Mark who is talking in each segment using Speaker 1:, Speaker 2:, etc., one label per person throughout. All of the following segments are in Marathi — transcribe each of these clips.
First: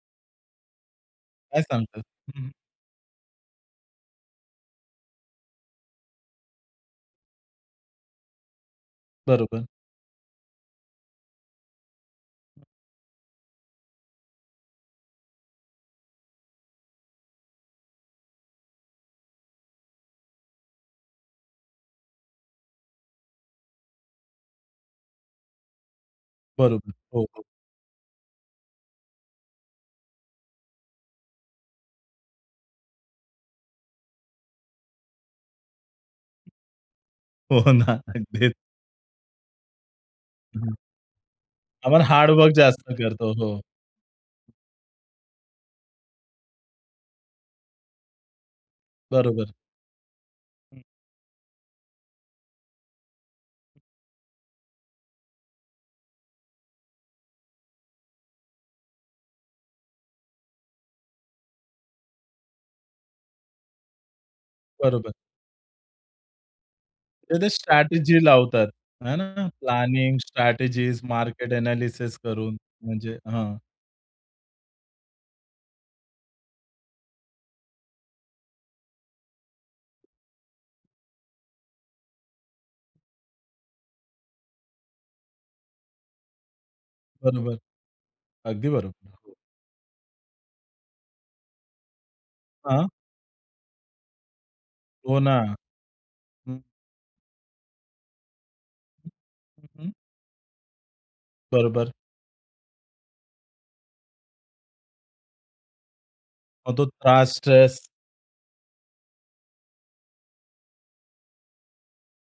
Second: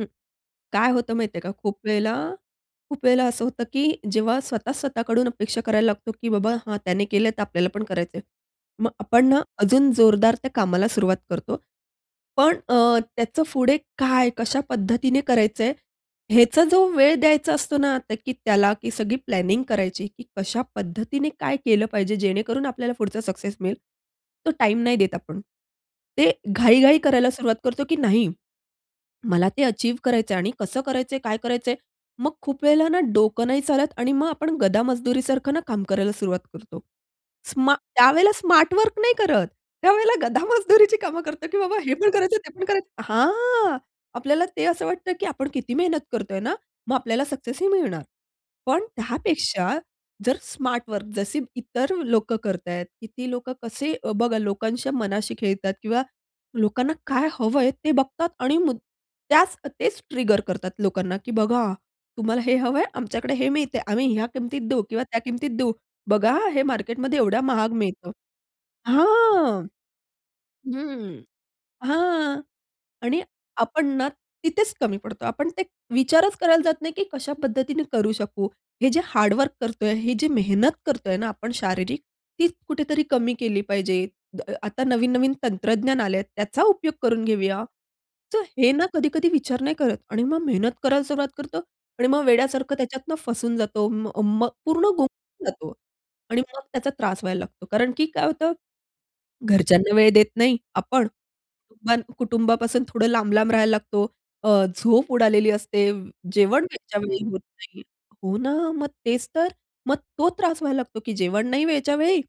Speaker 1: हं. काय होतं माहिती आहे का?
Speaker 2: काय
Speaker 1: खूप
Speaker 2: सांगता?
Speaker 1: वेळेला
Speaker 2: हं.
Speaker 1: खूप वेळेला असं होतं, की जेव्हा स्वतः स्वतःकडून अपेक्षा करायला लागतो, की बाबा हां, त्याने केलं तर आपल्याला पण करायचं आहे. मग आपण ना
Speaker 2: बरोबर.
Speaker 1: अजून जोरदार त्या कामाला सुरुवात करतो. पण अ, त्याचं पुढे काय, कशा पद्धतीने करायचं आहे, ह्याचा जो वेळ द्यायचा असतो ना तर की त्याला की सगळी प्लॅनिंग करायची, की कशा पद्धतीने काय केलं पाहिजे जेणेकरून आपल्याला पुढचा सक्सेस मिळेल. तो टाईम नाही देत आपण. ते
Speaker 2: बरोबर.
Speaker 1: घाई-घाई
Speaker 2: हो,
Speaker 1: करायला
Speaker 2: हो.
Speaker 1: सुरुवात करतो, की नाही मला ते अचीव्ह करायचंय आणि कसं करायचंय काय करायचंय. मग खूप वेळेला ना डोकं नाही चालत. आणि मग आपण गधा मजदुरीसारखं ना काम करायला सुरुवात करतो.
Speaker 2: हो
Speaker 1: स्मा
Speaker 2: ना.
Speaker 1: त्यावेळेला
Speaker 2: अगदी.
Speaker 1: स्मार्ट वर्क नाही करत. त्यावेळेला गधा
Speaker 2: हं.
Speaker 1: मजदुरीची कामं करतो, की बाबा हे
Speaker 2: आपण
Speaker 1: पण करायचं ते
Speaker 2: हार्डवर्क
Speaker 1: पण
Speaker 2: जास्त
Speaker 1: करायचं.
Speaker 2: करतो. हो.
Speaker 1: हां, आपल्याला ते असं वाटतं, की आपण किती मेहनत करतोय ना? मग आपल्याला सक्सेस ही मिळणार. पण
Speaker 2: बरोबर.
Speaker 1: त्यापेक्षा जर स्मार्ट वर्क जसे इतर लोकं करतायेत. किती लोकं कसे बघा लोकांच्या मनाशी खेळतात किंवा लोकांना काय हवंय ते बघतात. आणि त्याच तेच ट्रिगर करतात लोकांना, की बघा तुम्हाला हे हवं आहे, आमच्याकडे हे मिळतंय. आम्ही ह्या किमतीत देऊ किंवा
Speaker 2: बरोबर.
Speaker 1: त्या किमतीत देऊ. बघा हे मार्केटमध्ये
Speaker 2: तर
Speaker 1: एवढा
Speaker 2: ते
Speaker 1: महाग मिळतं.
Speaker 2: स्ट्रॅटेजी लावतात. है ना.
Speaker 1: हां.
Speaker 2: प्लॅनिंग, स्ट्रॅटेजीज,
Speaker 1: हं,
Speaker 2: मार्केट एनालिसिस
Speaker 1: हां
Speaker 2: करून म्हणजे
Speaker 1: आणि
Speaker 2: हां.
Speaker 1: आपण ना तिथेच कमी पडतो. आपण ते विचारच करायला जात नाही, की कशा पद्धतीने करू शकू. हे जे हार्ड वर्क करतोय, हे जे मेहनत करतोय ना आपण शारीरिक ती कुठेतरी कमी केली पाहिजे. आता नवीन-नवीन तंत्रज्ञान आलंय. त्याचा उपयोग करून
Speaker 2: बरोबर,
Speaker 1: घेऊया. तर
Speaker 2: अगदी
Speaker 1: हे ना
Speaker 2: बरोबर,
Speaker 1: कधी-कधी
Speaker 2: हो.
Speaker 1: विचार नाही करत. आणि मग मेहनत करायला सुरुवात करतो. आणि मग वेड्यासारखं
Speaker 2: हां.
Speaker 1: त्याच्यातनं फसून जातो. मग मग पूर्ण
Speaker 2: हो ना.
Speaker 1: गुंफून जातो. आणि
Speaker 2: हं.
Speaker 1: मग त्याचा त्रास व्हायला लागतो. कारण की काय होतं,
Speaker 2: हं.
Speaker 1: घरच्यांना वेळ देत नाही आपण.
Speaker 2: बरोबर.
Speaker 1: कुटुंब कुटुंबापासून थोडं लांब-लांब राहायला लागतो. अ, झोप उडालेली असते. जेवण
Speaker 2: मग तो
Speaker 1: वेळच्या वेळी
Speaker 2: त्रास,
Speaker 1: होत नाही.
Speaker 2: स्ट्रेस.
Speaker 1: हो ना. मग तेच तर मग तो त्रास व्हायला लागतो, की जेवण नाही वेळच्या वेळी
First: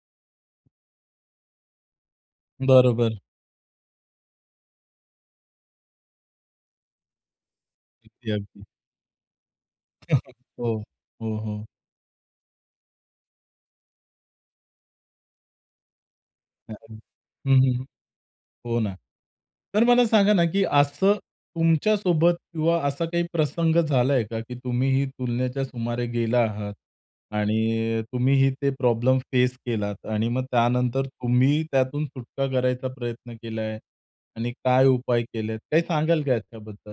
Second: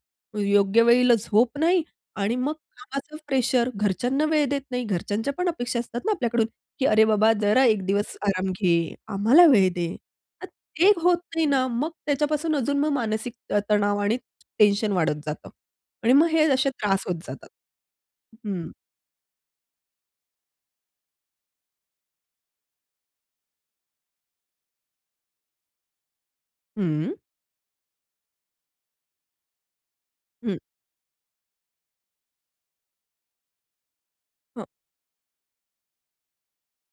Speaker 1: योग्य वेळीला झोप नाही आणि मग कामाचं
Speaker 2: बरोबर.
Speaker 1: प्रेशर घरच्यांना वेळ देत नाही. घरच्यांच्या पण अपेक्षा असतात ना आपल्याकडून, की अरे, बाबा जरा एक दिवस
Speaker 2: अगदी,
Speaker 1: आराम
Speaker 2: अगदी.
Speaker 1: घे. आम्हाला वेळ दे. तर
Speaker 2: हो,
Speaker 1: ते होत
Speaker 2: हो,
Speaker 1: नाही
Speaker 2: हो.
Speaker 1: ना मग त्याच्यापासून अजून मानसिक तणाव आणि टेन्शन वाढत जातं. आणि मग हे
Speaker 2: [unintelligible]
Speaker 1: असे
Speaker 2: हं,
Speaker 1: त्रास होत जातात.
Speaker 2: हं, हं.
Speaker 1: हं.
Speaker 2: हो ना. तर मला सांगा ना, की असं तुमच्या सोबत किंवा असा काही प्रसंग झालाय का, की तुम्ही ही तुलनेच्या सुमारे गेला आहात.
Speaker 1: हं.
Speaker 2: आणि तुम्हीही ते प्रॉब्लेम फेस केलात. आणि मग
Speaker 1: हं.
Speaker 2: त्यानंतर तुम्ही त्यातून सुटका करायचा प्रयत्न केलाय. आणि
Speaker 1: हो.
Speaker 2: काय उपाय केलेत. काही सांगाल का याच्याबद्दल?